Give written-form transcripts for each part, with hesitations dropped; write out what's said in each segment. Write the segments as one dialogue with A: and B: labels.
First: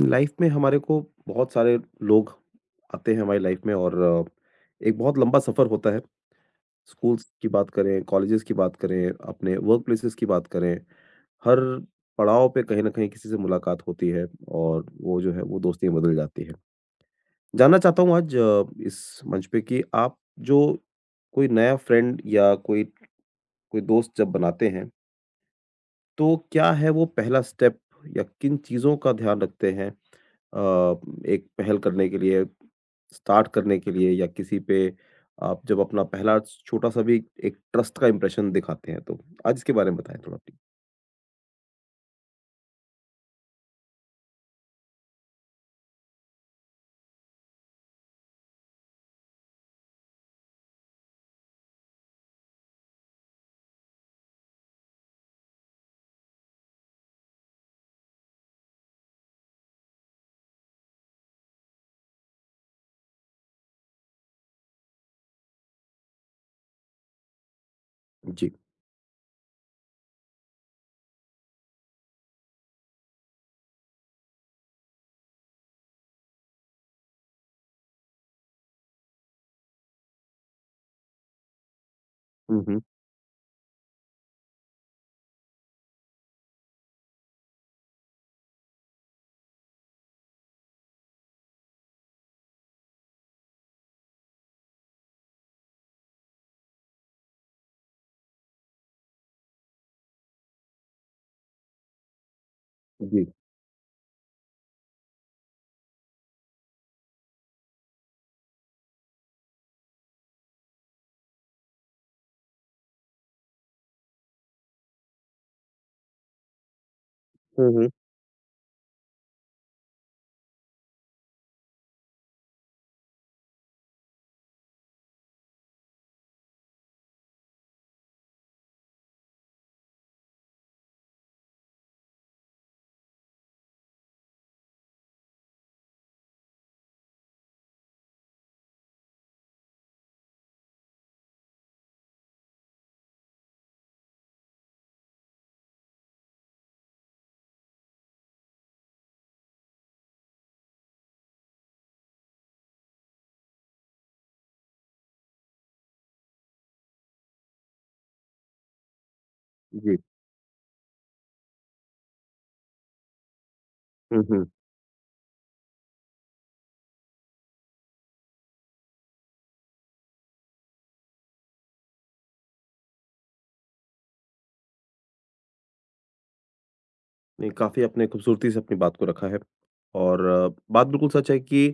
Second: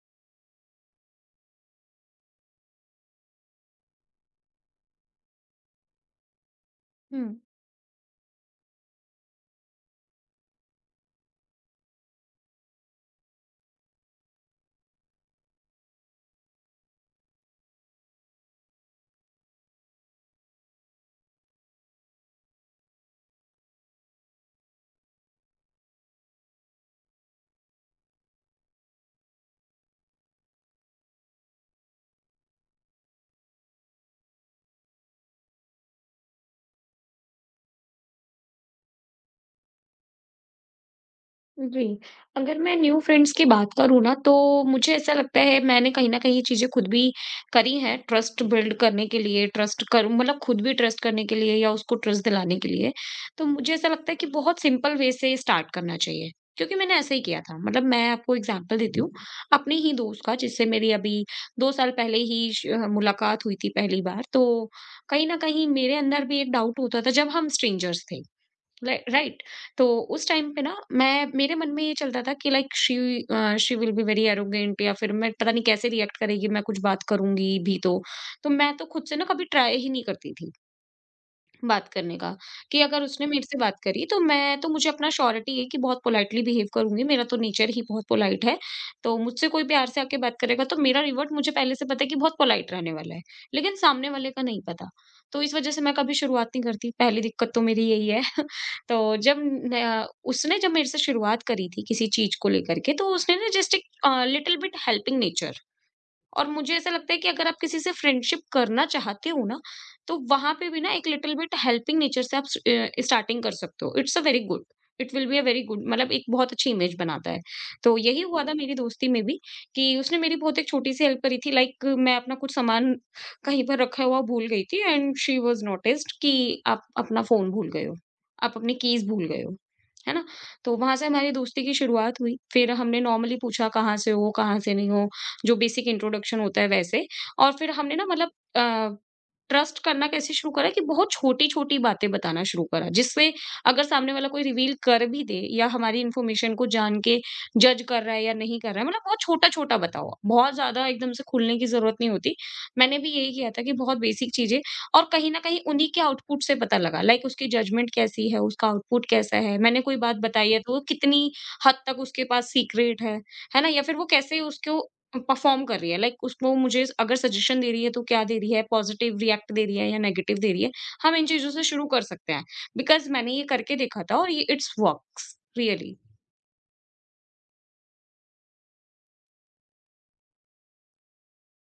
A: Life में हमारे को बहुत सारे लोग आते हैं हमारी लाइफ में, और एक बहुत लंबा सफर होता है।
B: हुँ,
A: स्कूल्स की बात करें, कॉलेजेस की बात करें, अपने वर्क प्लेसेस की बात करें। हर पड़ाव पे कहीं ना कहीं किसी से मुलाकात होती है और वो जो है वो दोस्तियां बदल जाती है। जानना चाहता हूँ आज इस मंच पे कि आप जो कोई नया फ्रेंड या कोई कोई दोस्त जब बनाते हैं तो क्या है वो पहला स्टेप, या किन चीजों का ध्यान रखते हैं अ, एक पहल करने के लिए, स्टार्ट करने के लिए, या किसी पे आप जब अपना पहला छोटा-सा भी एक ट्रस्ट का इम्प्रेशन दिखाते हैं तो? आज इसके बारे में बताएँ थोड़ा प्लीज़?
B: जी। अगर मैं न्यू फ्रेंड्स की बात करूँ ना, तो मुझे ऐसा लगता है मैंने कहीं न कहीं ये चीज़ें खुद भी करी हैं, ट्रस्ट बिल्ड करने के लिए, ट्रस्ट कर मतलब खुद भी ट्रस्ट करने के लिए या उसको ट्रस्ट दिलाने के लिए। तो मुझे ऐसा लगता है कि बहुत सिंपल वे से स्टार्ट करना चाहिए, क्योंकि मैंने ऐसा ही किया था। मतलब मैं आपको एग्ज़ाम्पल देती हूँ, अपने ही दोस्त का जिससे मेरी अभी 2 साल पहले ही मुलाकात हुई थी पहली बार। तो कहीं न कहीं मेरे अंदर भी एक डाउट होता था जब हम स्ट्रेंजर्स थे।
A: जी।
B: Like right. तो उस टाइम पे ना मैं मेरे मन में ये चलता था कि like she she will be very arrogant, या फिर मैं पता नहीं कैसे रिएक्ट करेगी, मैं कुछ बात करूंगी भी तो मैं तो खुद से ना कभी ट्राई ही नहीं करती थी बात करने का।
A: हुँ, हुँ।
B: कि अगर उसने मेरे से बात करी तो मैं तो मुझे अपना श्योरिटी है कि बहुत पोलाइटली बिहेव करूंगी, मेरा तो नेचर ही बहुत पोलाइट है। तो मुझसे कोई प्यार से आके बात करेगा तो मेरा रिवर्ट मुझे पहले से पता है कि बहुत पोलाइट रहने वाला है, लेकिन सामने वाले का नहीं पता। तो इस वजह से मैं कभी शुरुआत नहीं करती, पहली दिक्कत तो मेरी यही है। तो जब न- उसने जब मेरे से शुरुआत करी थी किसी चीज को लेकर के, तो
A: जी।
B: उसने ना जस्ट एक लिटिल बिट हेल्पिंग नेचर। और मुझे ऐसा लगता है कि अगर आप किसी से फ्रेंडशिप करना चाहते हो ना, तो वहाँ पे भी ना एक लिटिल बिट हेल्पिंग नेचर से आप स्टार्टिंग कर सकते हो। It's a very good, it will be a very good, मतलब एक बहुत अच्छी इमेज बनाता है।
A: हुँ, हुँ।
B: तो यही हुआ था मेरी दोस्ती में भी, कि उसने मेरी बहुत एक छोटी-सी हेल्प करी थी। लाइक मैं अपना कुछ सामान कहीं पर रखा हुआ भूल गई थी, एंड शी वाज़ नोटिस्ड कि आप अपना फ़ोन भूल गए हो, आप अपनी कीज़ भूल गए हो। है ना? तो वहाँ से हमारी दोस्ती की शुरुआत हुई। फिर हमने नॉर्मली पूछा कहाँ से हो, कहाँ से नहीं हो, जो बेसिक इंट्रोडक्शन होता है वैसे। और फिर हमने ना मतलब ट्रस्ट करना कैसे शुरू करा, कि बहुत छोटी-छोटी बातें बताना शुरू करा, जिससे अगर सामने वाला कोई रिवील कर भी दे या हमारी इन्फॉर्मेशन को जान के जज कर रहा है या नहीं कर रहा है, मतलब बहुत छोटा-छोटा बताओ। बहुत ज़्यादा एकदम से खुलने की ज़रूरत नहीं होती। मैंने भी यही किया था कि बहुत बेसिक चीज़ें, और कहीं न कहीं उन्हीं के आउटपुट से पता लगा, लाइक उसकी जजमेंट कैसी है, उसका आउटपुट कैसा है, मैंने
A: जी।
B: कोई बात बताई है तो वो कितनी हद तक उसके पास सीक्रेट है ना? या फिर वो
A: हुँ,
B: कैसे
A: हुँ।
B: उसको परफॉर्म कर रही है, लाइक उसको मुझे अगर सजेशन दे रही है तो क्या दे रही है, पॉजिटिव रिएक्ट दे रही है या नेगेटिव दे रही है। हम इन चीजों से शुरू कर सकते हैं, बिकॉज मैंने ये करके देखा था और ये इट्स वर्क्स रियली।
A: नहीं, काफ़ी आपने खूबसूरती से अपनी बात को रखा है, और बात बिल्कुल सच है कि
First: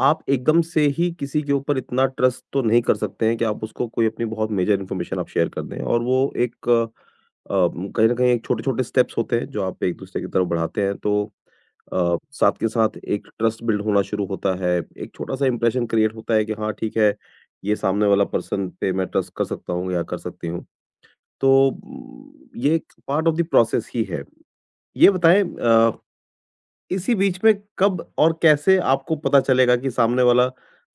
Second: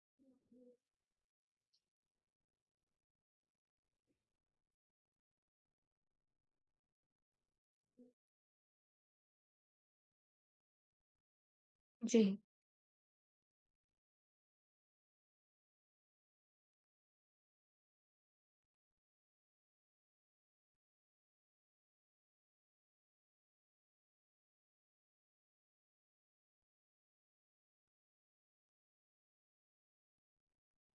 A: आप एकदम से ही किसी के ऊपर इतना ट्रस्ट तो नहीं कर सकते हैं कि आप उसको कोई अपनी बहुत मेजर इन्फॉर्मेशन आप शेयर कर दें, और वो एक कहीं ना कहीं एक छोटे-छोटे स्टेप्स होते हैं जो आप एक दूसरे की तरफ बढ़ाते हैं, तो
B: जी।
A: साथ के साथ एक ट्रस्ट बिल्ड होना शुरू होता है। एक छोटा-सा इंप्रेशन क्रिएट होता है कि हाँ ठीक है, ये सामने वाला पर्सन पे मैं ट्रस्ट कर सकता हूँ या कर सकती हूँ। तो ये एक पार्ट ऑफ द प्रोसेस ही है। ये बताएँ, इसी बीच में कब और कैसे आपको पता चलेगा कि सामने वाला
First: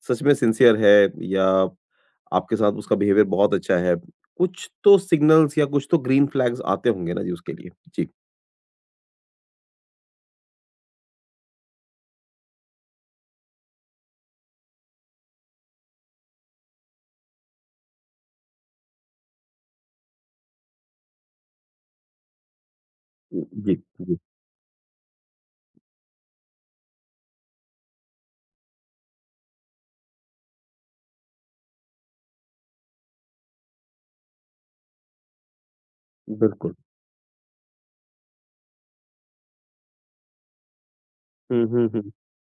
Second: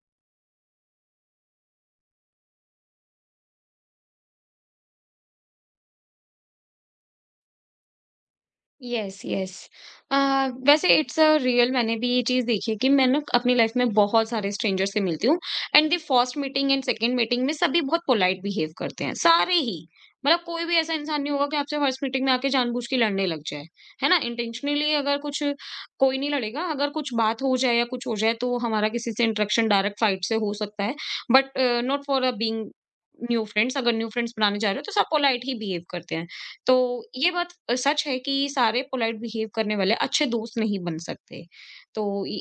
A: सच में सिंसियर है, या आपके साथ उसका बिहेवियर बहुत अच्छा है? कुछ तो सिग्नल्स या कुछ तो ग्रीन फ्लैग्स आते होंगे ना जी उसके लिए? जी।
B: Yes yes. अ, वैसे इट्स अ रियल, मैंने भी ये चीज़ देखी है कि मैं ना अपनी लाइफ में बहुत सारे स्ट्रेंजर से मिलती हूँ, and the first meeting and second meeting में सभी बहुत पोलाइट बिहेव करते हैं, सारे ही। मतलब कोई भी ऐसा इंसान नहीं होगा कि आपसे फर्स्ट मीटिंग में आके जानबूझ के लड़ने लग जाए,
A: जी,
B: है
A: जी,
B: ना, इंटेंशनली। अगर कुछ कोई नहीं लड़ेगा। अगर कुछ बात हो जाए या कुछ हो जाए तो हमारा किसी से इंटरेक्शन डायरेक्ट फाइट से हो सकता है, but not for a being new friends. अगर न्यू फ्रेंड्स बनाने जा रहे हो तो सब पोलाइट ही बिहेव करते हैं।
A: बिल्कुल।
B: तो ये बात सच है कि सारे पोलाइट बिहेव करने वाले अच्छे दोस्त नहीं बन सकते।
A: हुँ, हुँ,
B: तो
A: हुँ।
B: इ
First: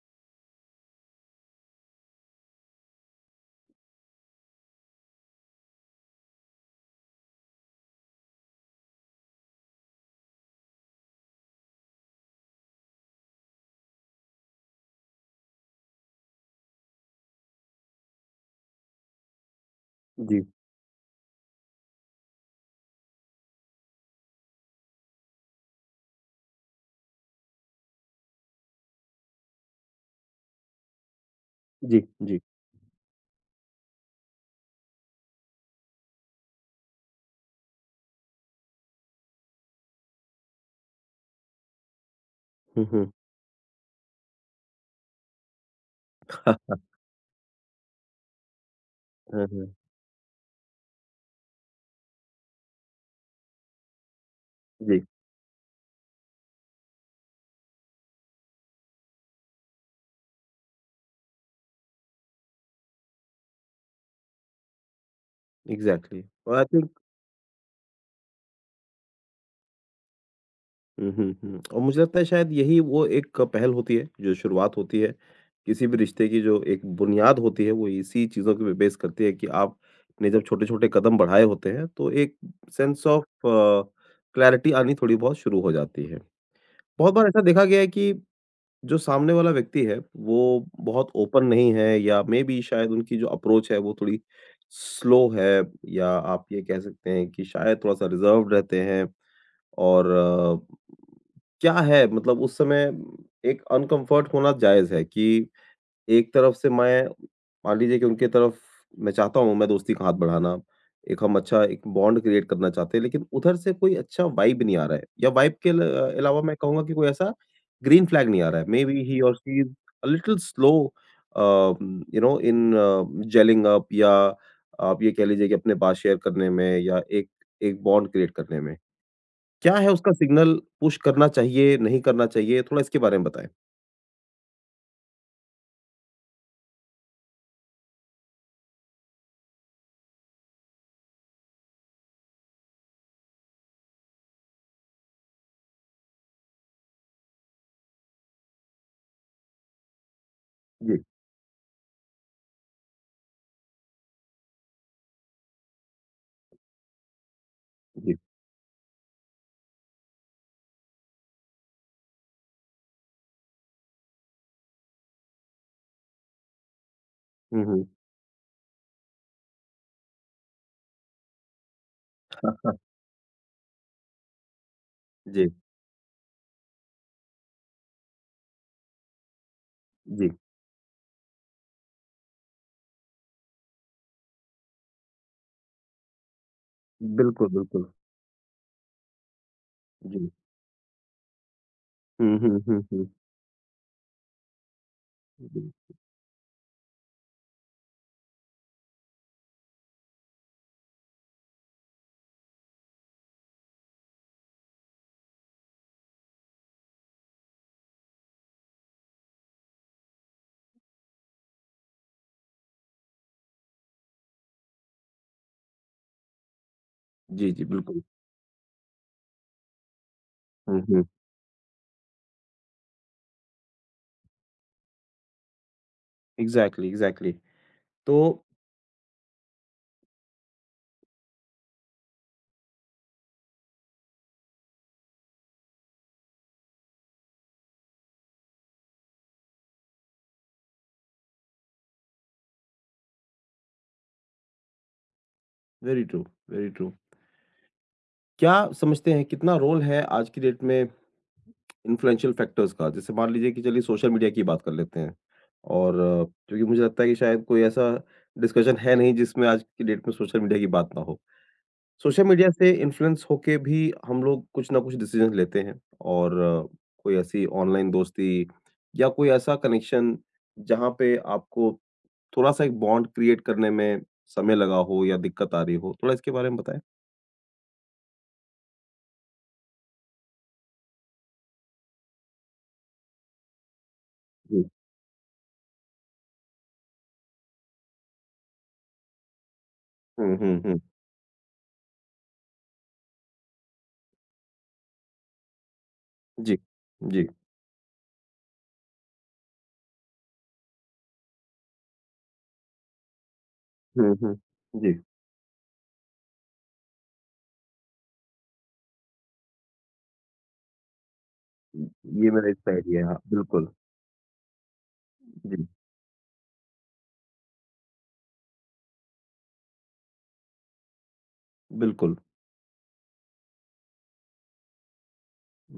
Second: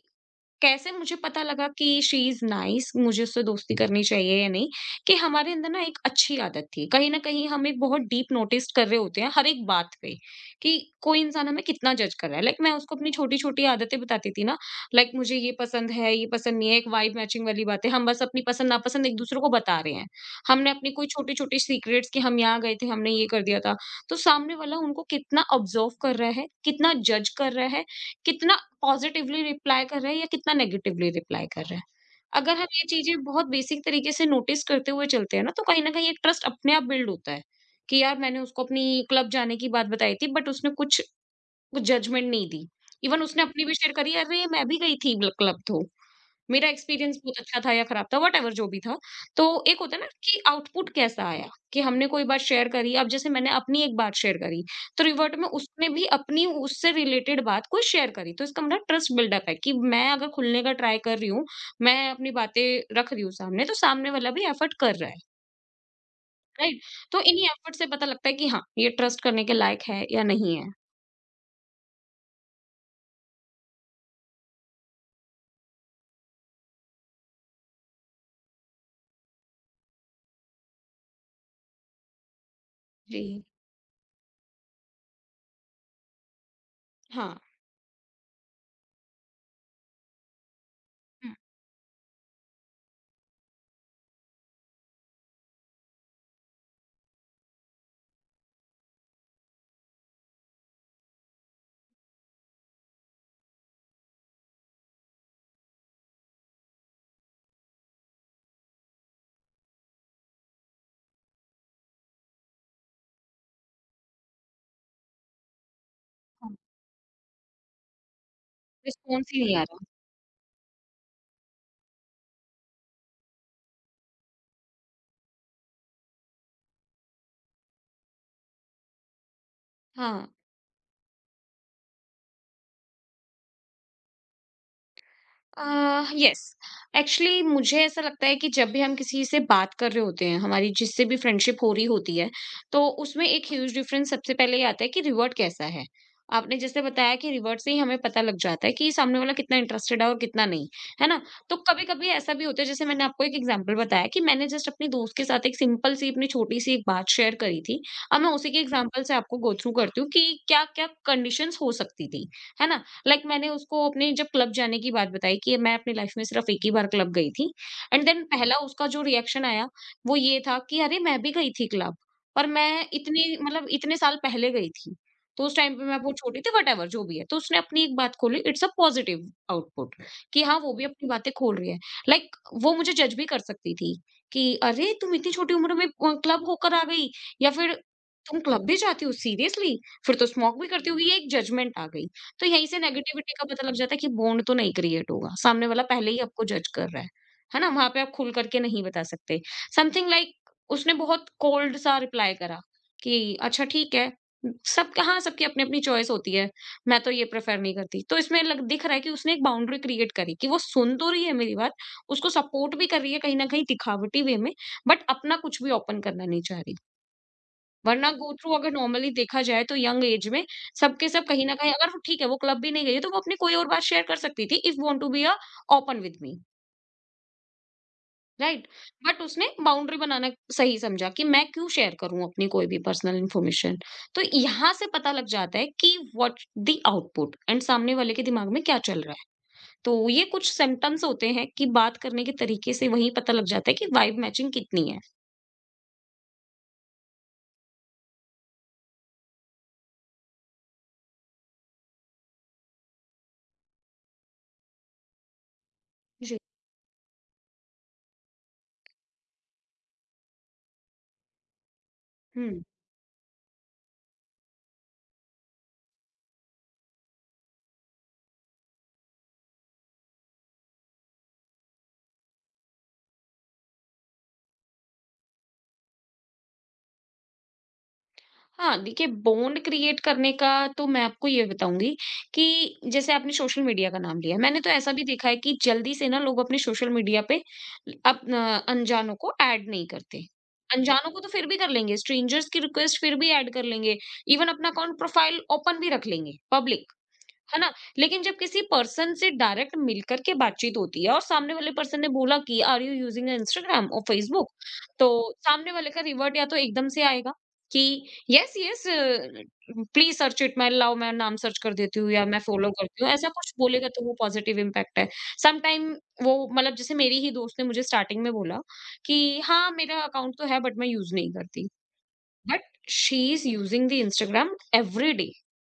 B: कैसे मुझे पता लगा कि शी इज नाइस, मुझे उससे दोस्ती करनी चाहिए या नहीं, कि हमारे अंदर ना एक अच्छी आदत थी। कहीं ना कहीं हम एक बहुत डीप नोटिस कर रहे होते हैं हर एक बात पे, कि कोई इंसान हमें कितना जज कर रहा है। लाइक मैं उसको अपनी छोटी छोटी आदतें बताती थी ना, लाइक मुझे ये पसंद है, ये पसंद नहीं है। एक वाइब मैचिंग वाली बात है, हम बस अपनी पसंद नापसंद एक दूसरे को बता रहे हैं।
A: जी,
B: हमने अपनी कोई छोटी छोटी सीक्रेट्स, कि हम यहाँ गए थे, हमने ये कर दिया था, तो सामने वाला उनको कितना ऑब्जर्व कर रहा है, कितना जज कर रहा है, कितना पॉजिटिवली रिप्लाई कर रहे हैं या कितना नेगेटिवली रिप्लाई कर रहे हैं।
A: जी, जी।
B: अगर हम ये चीज़ें बहुत बेसिक तरीके से नोटिस करते हुए चलते हैं ना, तो कहीं न कहीं एक ट्रस्ट अपने आप बिल्ड होता है, कि यार मैंने उसको अपनी क्लब जाने की बात बताई थी, बट उसने कुछ कुछ जजमेंट नहीं दी।
A: हुँ, हुँ।
B: इवन उसने अपनी भी शेयर करी, "अरे! मैं भी गई थी ब्ल क्लब तो।" मेरा एक्सपीरियंस बहुत अच्छा था या खराब था, वॉटेवर जो भी था। तो
A: हाँ, हाँ।
B: एक होता है ना कि आउटपुट कैसा आया, कि हमने कोई बात शेयर करी, अब जैसे मैंने अपनी एक बात शेयर करी, तो
A: जी,
B: रिवर्ट में उसने भी अपनी उससे रिलेटेड बात कोई शेयर करी। तो इसका मतलब ट्रस्ट बिल्डअप है कि मैं अगर खुलने का ट्राई कर रही हूँ, मैं अपनी बातें रख रही हूँ सामने, तो सामने वाला भी एफर्ट कर रहा है,
A: एग्ज़ैक्टली, और आई
B: राइट?
A: थिंक
B: तो इन्हीं एफर्ट से पता लगता है कि हाँ, ये ट्रस्ट करने के लायक है या नहीं है।
A: हुँ, हुँ, हुँ। और मुझे लगता है शायद यही वो एक पहल होती है, जो शुरुआत होती है, किसी भी रिश्ते की। जो एक बुनियाद होती है, वो इसी चीज़ों पे बेस करती है कि आपने जब छोटे-छोटे कदम बढ़ाए होते हैं, तो एक सेंस ऑफ
B: जी।
A: क्लैरिटी आनी थोड़ी बहुत शुरू हो जाती है। बहुत बार
B: हाँ।
A: ऐसा देखा गया है कि जो सामने वाला व्यक्ति है, वो बहुत
B: हुँ,
A: ओपन नहीं है, या मे बी शायद उनकी जो अप्रोच है, वो थोड़ी स्लो है, या आप ये कह सकते हैं कि शायद थोड़ा-सा रिज़र्व्ड रहते हैं। और क्या है मतलब उस समय एक अनकम्फर्ट होना जायज़ है कि एक तरफ से मैं, मान लीजिए कि उनके तरफ, मैं चाहता हूँ मैं दोस्ती का हाथ बढ़ाना, एक हम अच्छा एक बॉन्ड क्रिएट करना चाहते हैं, लेकिन उधर से कोई अच्छा वाइब नहीं आ रहा है, या वाइब के अल अलावा
B: हुँ।
A: मैं कहूँगा कि कोई ऐसा ग्रीन फ्लैग नहीं आ रहा है। मेबी ही
B: रिस्पॉन्स
A: और
B: ही नहीं
A: शी
B: आ
A: इज़
B: रहा।
A: A little slow in jelling up, या आप ये कह लीजिए कि अपने बात शेयर करने में, या एक एक बॉन्ड क्रिएट करने में। क्या है उसका
B: हाँ।
A: सिग्नल? पुश करना चाहिए, नहीं करना चाहिए? थोड़ा इसके बारे में बताएँ।
B: यस। एक्चुअली मुझे ऐसा लगता है कि जब भी हम किसी से बात कर रहे होते हैं, हमारी जिससे भी फ्रेंडशिप हो रही होती है, तो उसमें एक ह्यूज डिफरेंस सबसे पहले ये आता है कि रिवर्ट कैसा है। आपने जैसे बताया कि रिवर्ट से ही हमें पता लग जाता है कि सामने वाला कितना इंटरेस्टेड है और कितना नहीं,
A: जी,
B: है ना। तो कभी कभी ऐसा भी होता है, जैसे मैंने आपको एक एग्जांपल बताया कि मैंने जस्ट अपनी दोस्त के साथ एक सिंपल सी अपनी छोटी सी एक बात शेयर करी थी।
A: जी।
B: अब मैं उसी के एग्जांपल से आपको गो थ्रू करती हूँ कि क्या क्या कंडीशंस हो सकती थी, है ना। लाइक, मैंने उसको अपने जब क्लब जाने की बात बताई, कि मैं अपनी लाइफ में सिर्फ एक ही बार क्लब गई थी,
A: हुँ, हुँ।
B: एंड देन पहला उसका जो रिएक्शन आया, वो ये था कि अरे मैं भी गई थी क्लब, पर मैं इतनी मतलब इतने साल पहले गई थी, तो
A: जी,
B: उस टाइम पे मैं बहुत छोटी थी, वट जो भी है। तो उसने अपनी एक बात खोली, इट्स अ पॉजिटिव आउटपुट
A: जी।
B: कि हाँ वो भी अपनी बातें खोल रही है। लाइक, वो मुझे जज भी कर सकती थी कि अरे तुम इतनी छोटी उम्र में क्लब होकर आ गई,
A: बिल्कुल,
B: या फिर
A: बिल्कुल।
B: तुम क्लब भी जाती हो सीरियसली, फिर तो
A: जी।
B: स्मोक भी करती होगी, ये एक जजमेंट आ गई।
A: हुँ,
B: तो
A: हुँ,
B: यहीं से
A: हुँ, हुँ।
B: नेगेटिविटी का पता लग जाता है कि बॉन्ड तो नहीं क्रिएट होगा,
A: जी,
B: सामने वाला पहले ही आपको जज कर रहा है ना? वहाँ पे आप खुल कर के नहीं बता सकते। समथिंग लाइक उसने बहुत कोल्ड सा रिप्लाई करा कि अच्छा ठीक है। सबकी अपनी-अपनी चॉइस होती है। मैं तो ये प्रेफर नहीं करती। तो इसमें लग दिख रहा है कि उसने एक बाउंड्री क्रिएट करी, कि वो सुन तो रही है मेरी बात, उसको सपोर्ट भी कर रही है कहीं न कहीं दिखावटी वे में, बट अपना कुछ भी ओपन करना नहीं चाह रही।
A: जी, जी, बिल्कुल।
B: वरना गो थ्रू अगर नॉर्मली देखा जाए तो यंग एज में
A: हुँ,
B: सब
A: हुँ।
B: के सब कहीं न कहीं अगर वो ठीक है, वो क्लब भी नहीं गई है, तो वो अपनी कोई और बात शेयर कर सकती थी, if want to be a open with me,
A: exactly, exactly. तो
B: राइट? बट उसने बाउंड्री बनाना सही समझा, कि मैं क्यों शेयर करूँ अपनी कोई भी पर्सनल इन्फॉर्मेशन। तो यहाँ से पता लग जाता है कि व्हाट द आउटपुट, एंड सामने वाले के दिमाग में क्या चल रहा है। तो ये कुछ सिम्पटम्स होते हैं कि बात करने के तरीके से वहीं पता लग जाता है कि वाइब मैचिंग कितनी है।
A: Very true, very true. क्या समझते हैं कितना रोल है आज की डेट में इन्फ्लुएंशियल फैक्टर्स का? जैसे मान लीजिए कि चलिए सोशल मीडिया की बात कर लेते हैं, और
B: जी।
A: क्योंकि मुझे लगता है कि शायद कोई ऐसा डिस्कशन है नहीं जिसमें आज की डेट में सोशल मीडिया की बात ना हो। Social
B: hmm.
A: मीडिया से इन्फ्लुएंस होके भी हम लोग कुछ ना कुछ डिसीजन लेते हैं, और कोई ऐसी ऑनलाइन दोस्ती, या कोई ऐसा कनेक्शन जहाँ पे आपको थोड़ा-सा एक बॉन्ड क्रिएट करने में समय लगा हो या दिक्कत आ रही हो, थोड़ा इसके बारे में बताएँ?
B: हाँ, देखिए बॉन्ड क्रिएट करने का तो मैं आपको ये बताऊँगी कि जैसे आपने सोशल मीडिया का नाम लिया, मैंने
A: जी।
B: तो ऐसा भी देखा है कि जल्दी से ना लोग अपने सोशल मीडिया पे अप न अनजानों को ऐड नहीं करते।
A: हुँ, हुँ, हुँ।
B: अनजानों को तो फिर भी कर लेंगे, स्ट्रेंजर्स की रिक्वेस्ट फिर भी ऐड कर लेंगे, इवन अपना अकाउंट प्रोफाइल ओपन भी रख लेंगे,
A: जी,
B: पब्लिक।
A: जी।
B: है ना? लेकिन जब किसी पर्सन से डायरेक्ट मिलकर के बातचीत होती है और सामने वाले पर्सन ने बोला कि आर यू यूजिंग इंस्टाग्राम और
A: हुँ, हुँ।
B: फेसबुक।
A: जी,
B: तो सामने वाले का रिवर्ट या तो एकदम से आएगा कि yes yes please search it, मैं लाओ, मैं नाम सर्च कर देती हूँ या
A: ये
B: मैं
A: मेरा
B: फॉलो
A: इसका आइडिया
B: करती
A: है।
B: हूँ,
A: हाँ,
B: ऐसा कुछ
A: बिल्कुल।
B: बोलेगा तो वो पॉजिटिव इम्पैक्ट है।
A: जी,
B: समटाइम वो मतलब जैसे मेरी ही दोस्त ने मुझे स्टार्टिंग में बोला कि हाँ, मेरा अकाउंट तो है बट मैं यूज नहीं करती।
A: बिल्कुल।
B: But she is using the Instagram every.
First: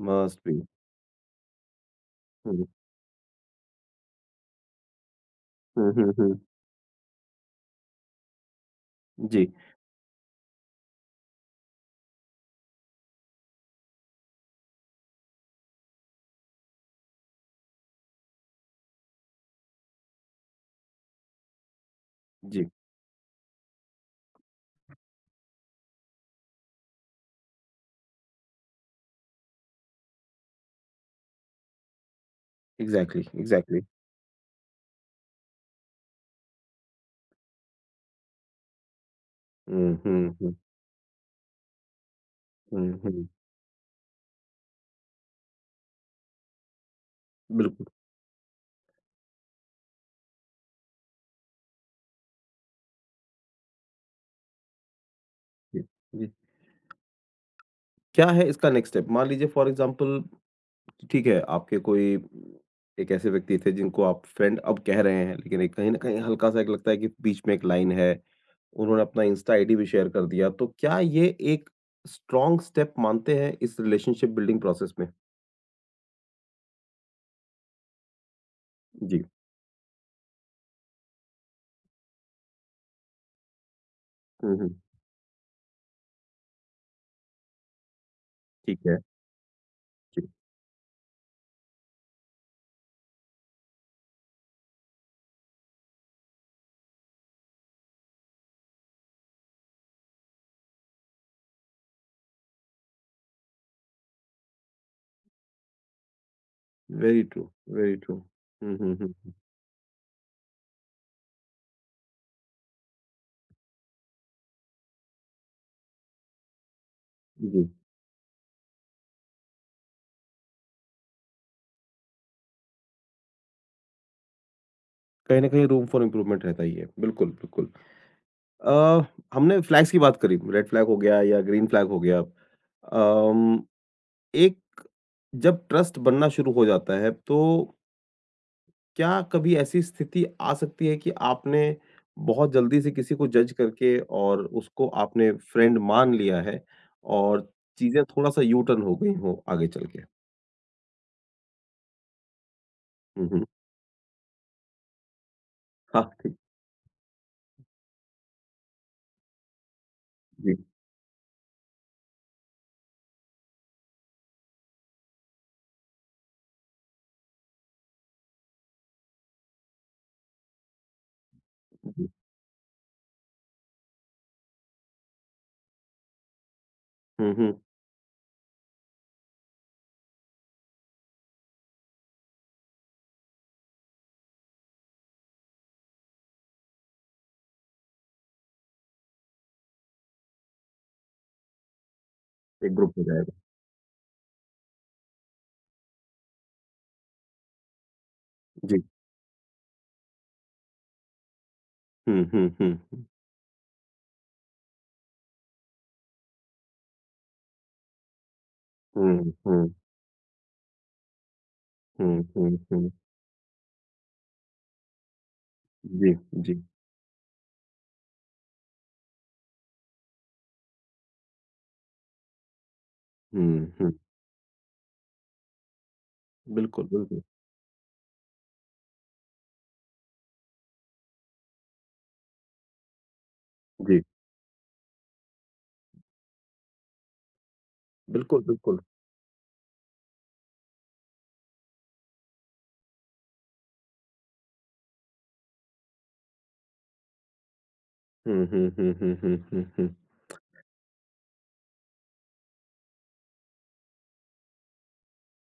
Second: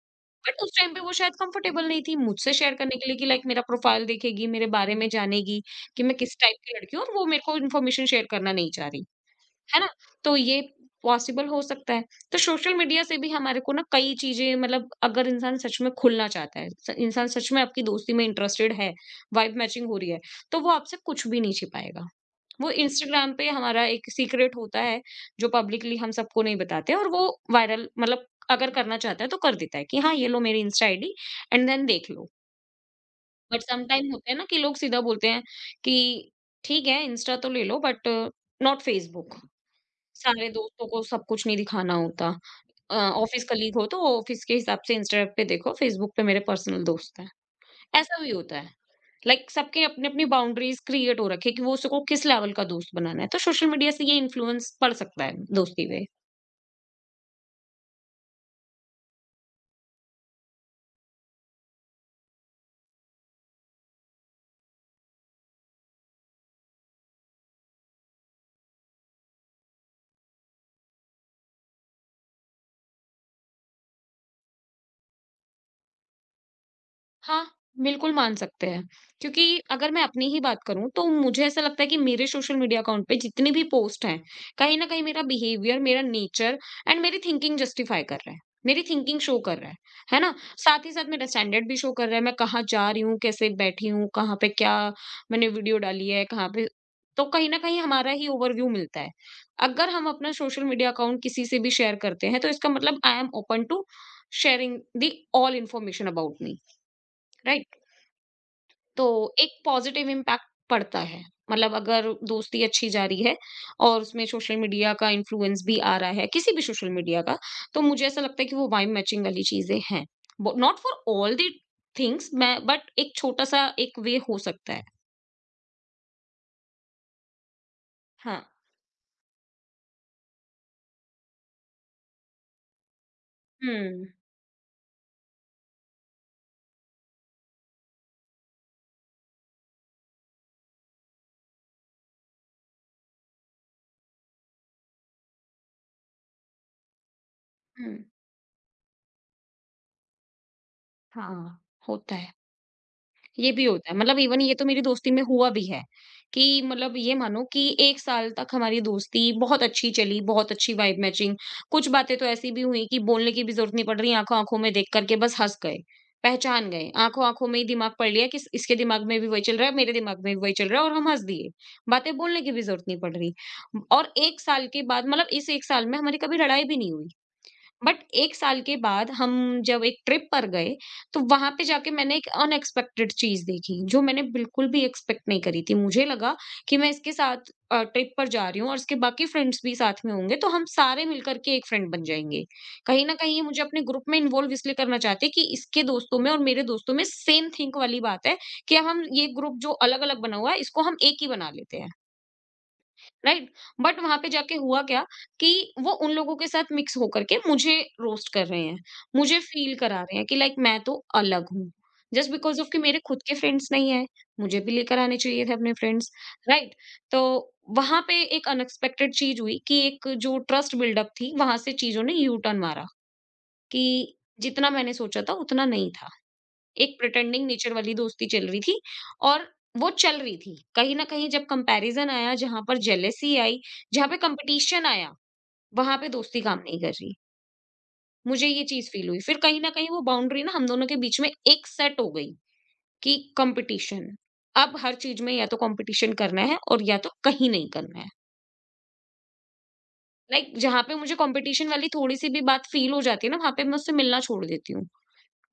A: Must
B: but
A: be.
B: उस टाइम पे वो शायद कंफर्टेबल नहीं थी मुझसे
A: हुँ,
B: शेयर करने के लिए कि लाइक मेरा प्रोफाइल देखेगी, मेरे बारे में जानेगी
A: हुँ,
B: कि
A: हुँ,
B: मैं किस
A: हुँ।
B: टाइप की लड़की हूँ और वो मेरे को इन्फॉर्मेशन शेयर करना नहीं चाह रही,
A: जी,
B: है ना? तो ये पॉसिबल हो सकता है। तो सोशल मीडिया से भी हमारे को ना कई चीज़ें, मतलब अगर इंसान सच में खुलना चाहता है, स इंसान सच में आपकी दोस्ती में इंटरेस्टेड है, वाइब मैचिंग हो रही है, तो वो आपसे कुछ भी नहीं छिपाएगा।
A: जी।
B: वो इंस्टाग्राम पे हमारा एक सीक्रेट होता है जो पब्लिकली हम सबको नहीं बताते और वो वायरल, मतलब अगर करना चाहता है तो कर देता है कि हाँ ये लो मेरी इंस्टा आईडी एंड देन देख लो।
A: Exactly,
B: but
A: exactly.
B: Some time होता है ना कि लोग सीधा बोलते हैं कि ठीक है इंस्टा तो ले लो बट नॉट फेसबुक।
A: हुँ, हुँ,
B: सारे
A: हुँ,
B: दोस्तों को सब कुछ नहीं दिखाना होता।
A: हुँ, हुँ।
B: ऑफिस कलीग हो तो ऑफिस के हिसाब से इंस्टा पे देखो, फेसबुक पे मेरे पर्सनल दोस्त हैं।
A: बिल्कुल,
B: ऐसा भी होता है। लाइक like, सबके अपनी-अपनी बाउंड्रीज़ क्रिएट हो रखी है कि वो उसको किस लेवल का दोस्त बनाना है। तो सोशल मीडिया से ये इन्फ्लुएंस पड़ सकता है
A: जी,
B: दोस्ती पे।
A: जी। क्या है इसका नेक्स्ट स्टेप? मान लीजिए फॉर एग्ज़ाम्पल, ठीक है, आपके कोई एक ऐसे व्यक्ति थे जिनको आप फ्रेंड अब कह रहे हैं, लेकिन एक कहीं न कहीं हल्का-सा एक लगता है कि बीच में एक लाइन है, उन्होंने अपना इंस्टा आईडी भी शेयर कर दिया, तो क्या ये एक स्ट्रॉन्ग स्टेप मानते हैं इस रिलेशनशिप बिल्डिंग प्रोसेस में?
B: हाँ, बिल्कुल मान सकते हैं।
A: जी।
B: क्योंकि अगर मैं अपनी ही बात करूँ तो मुझे ऐसा लगता है कि मेरे सोशल मीडिया अकाउंट पे जितनी भी पोस्ट हैं,
A: हुँ,
B: कहीं
A: हुँ।
B: न कहीं मेरा बिहेवियर, मेरा नेचर एंड मेरी थिंकिंग जस्टिफाई कर रहा है।
A: ठीक
B: मेरी
A: है,
B: थिंकिंग शो कर रहा है
A: जी।
B: ना? साथ ही साथ मेरा स्टैंडर्ड भी शो कर रहा है, मैं कहाँ जा रही हूँ, कैसे बैठी हूँ, कहाँ पे क्या मैंने वीडियो डाली है, कहाँ पे। तो कहीं न कहीं हमारा ही ओवरव्यू मिलता है। अगर हम अपना सोशल मीडिया अकाउंट किसी से भी शेयर करते हैं तो इसका मतलब I am open to sharing the all information about me,
A: very true,
B: right?
A: Very true. Hmm, hmm,
B: तो
A: हुँ, हुँ।
B: एक पॉजिटिव इम्पैक्ट पड़ता है। मतलब अगर दोस्ती अच्छी जा रही है और उसमें सोशल मीडिया का इन्फ्लुएंस भी आ रहा है, किसी भी सोशल मीडिया का,
A: जी,
B: तो मुझे ऐसा लगता है कि वो वाइब मैचिंग वाली चीज़ें हैं। But not for all the things मैं बट एक छोटा-सा एक वे हो सकता है।
A: कहीं न कहीं रूम फॉर इम्प्रूवमेंट रहता ही है। बिल्कुल, बिल्कुल।
B: हाँ।
A: अ, हमने फ्लैग्स की बात करी, रेड फ्लैग हो गया या ग्रीन फ्लैग हो गया। अम
B: हुँ,
A: एक जब ट्रस्ट बनना शुरू हो जाता है, तो क्या कभी ऐसी स्थिति आ सकती है कि आपने बहुत जल्दी से किसी को जज करके और उसको आपने फ्रेंड मान लिया है, और
B: हुँ।
A: चीज़ें थोड़ा-सा यू टर्न हो गई हों आगे चल के?
B: हाँ, होता है।
A: हुँ, हुँ।
B: ये भी होता है। मतलब इवन ये तो मेरी दोस्ती में हुआ भी है,
A: हाँ, ठीक।
B: कि मतलब ये मानो कि एक साल तक हमारी दोस्ती बहुत अच्छी चली, बहुत
A: जी,
B: अच्छी वाइब मैचिंग। कुछ बातें तो ऐसी भी हुई कि बोलने की भी ज़रूरत नहीं पड़ रही, आँखों-आँखों में देख कर के बस हँस गए, पहचान गए। आँखों-आँखों में ही दिमाग पढ़ लिया कि इस इसके दिमाग में भी वही चल रहा है, मेरे दिमाग में भी वही चल रहा है और हम हँस दिए।
A: जी।
B: बातें बोलने की भी ज़रूरत नहीं पड़ रही। और एक साल के बाद, मतलब इस एक साल में हमारी कभी लड़ाई भी नहीं हुई।
A: हुँ, हुँ।
B: बट एक साल के बाद हम जब एक ट्रिप पर गए, तो वहाँ पे जाके मैंने एक अनएक्सपेक्टेड चीज़ देखी, जो मैंने बिल्कुल भी एक्सपेक्ट नहीं करी थी। मुझे लगा कि मैं इसके साथ ट्रिप पर जा रही हूँ और इसके बाकी फ्रेंड्स भी साथ में होंगे, तो हम सारे मिलकर के एक फ्रेंड बन जाएँगे।
A: एक ग्रुप हो
B: कहीं न
A: जाएगा।
B: कहीं ये मुझे अपने ग्रुप में इन्वॉल्व इसलिए करना चाहते हैं कि इसके दोस्तों में और मेरे दोस्तों में सेम थिंक वाली बात है कि
A: जी।
B: हम ये ग्रुप जो अलग-अलग बना हुआ है, इसको हम एक ही बना लेते हैं।
A: हुँ, हुँ, हुँ, हुँ।
B: राइट। बट वहां पे जाके हुआ क्या कि वो उन लोगों के साथ मिक्स होकर के मुझे रोस्ट कर रहे हैं,
A: हुँ,
B: मुझे
A: हुँ,
B: फील करा रहे हैं कि लाइक मैं तो अलग हूँ
A: हुँ,
B: जस्ट
A: हुँ,
B: बिकॉज ऑफ कि
A: हुँ।
B: मेरे खुद के फ्रेंड्स नहीं है, मुझे भी लेकर आने चाहिए थे अपने फ्रेंड्स।
A: जी, जी।
B: राइट। तो वहां पे एक अनएक्सपेक्टेड चीज हुई कि एक जो ट्रस्ट बिल्डअप थी वहां से चीजों ने यू टर्न मारा
A: हुँ,
B: कि
A: हुँ।
B: जितना मैंने सोचा था उतना नहीं था।
A: बिल्कुल,
B: एक
A: बिल्कुल।
B: प्रिटेंडिंग नेचर वाली दोस्ती चल रही थी और वो चल रही थी। कहीं न कहीं जब कंपैरिज़न आया, जहाँ पर जेलसी आई,
A: जी।
B: जहाँ पे कंपटीशन आया, वहाँ पे दोस्ती काम नहीं कर रही।
A: बिल्कुल,
B: मुझे ये
A: बिल्कुल।
B: चीज़ फ़ील हुई। फिर कहीं न कहीं वो बाउंड्री ना हम दोनों के बीच में एक सेट हो गई कि कंपटीशन। अब हर चीज़ में या तो कंपटीशन करना है और या तो कहीं नहीं करना है।
A: हुँ, हुँ, हुँ, हुँ, हुँ, हुँ, हुँ।
B: लाइक जहाँ पे मुझे कंपटीशन वाली थोड़ी-सी भी बात फ़ील हो जाती है ना, वहाँ पे मैं उससे मिलना छोड़ देती हूँ।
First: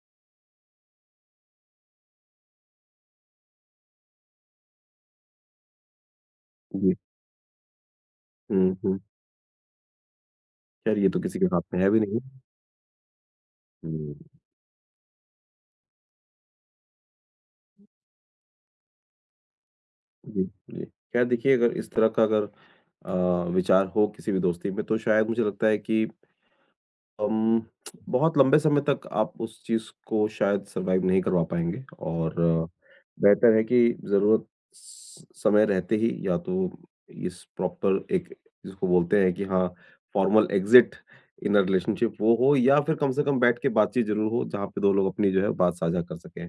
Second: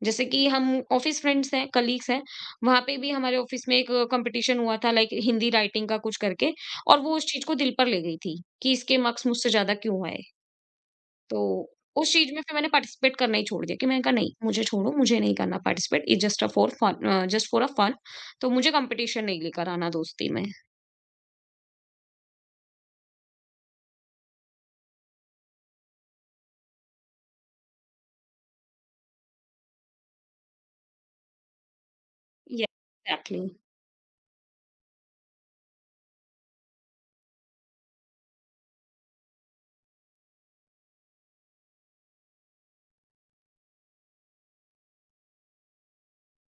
B: जैसे कि हम ऑफिस फ्रेंड्स हैं, कलीग्स हैं, वहाँ पे भी हमारे ऑफिस में एक कंपटीशन हुआ था लाइक हिंदी राइटिंग का कुछ करके
A: जी।
B: और वो उस चीज़ को दिल पर ले गई थी कि
A: हुँ,
B: इसके
A: हुँ।
B: मार्क्स मुझसे ज़्यादा क्यों आए।
A: खैर ये तो किसी
B: तो
A: के हाथ में है भी
B: उस
A: नहीं।
B: चीज़ में फिर मैंने पार्टिसिपेट करना ही छोड़ दिया कि मैंने कहा
A: हुँ,
B: नहीं, मुझे छोड़ो, मुझे नहीं करना participate, it's just a for fun just for a fun. तो मुझे कंपटीशन नहीं लेकर आना दोस्ती
A: जी,
B: में।
A: जी। खैर देखिए, अगर इस तरह का अगर अ, विचार हो किसी भी दोस्ती में, तो शायद मुझे लगता है कि अम, बहुत लंबे समय तक आप उस चीज़ को शायद सर्वाइव नहीं करवा पाएँगे, और
B: येस, एग्ज़ैक्टली,
A: बेहतर है कि ज़रूरत स समय रहते ही या तो इस प्रॉपर एक जिसको बोलते हैं कि हाँ, formal exit in a relationship वो हो, या फिर कम से कम बैठ के बातचीत ज़रूर हो, जहाँ पे 2 लोग अपनी जो है बात साझा कर सकें।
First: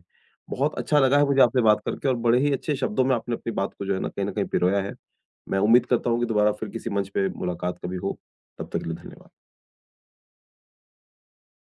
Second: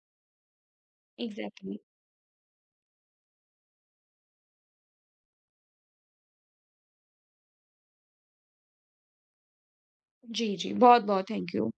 A: बहुत अच्छा लगा है मुझे आपसे
B: एग्ज़ैक्टली।
A: बात करके, और बड़े ही अच्छे शब्दों में आपने अपनी बात को जो है ना कहीं न कहीं पिरोया है। मैं उम्मीद करता हूँ कि दोबारा फिर किसी मंच पे मुलाकात कभी हो। तब तक के लिए धन्यवाद।
B: जी, जी। बहुत-बहुत थैंक यू।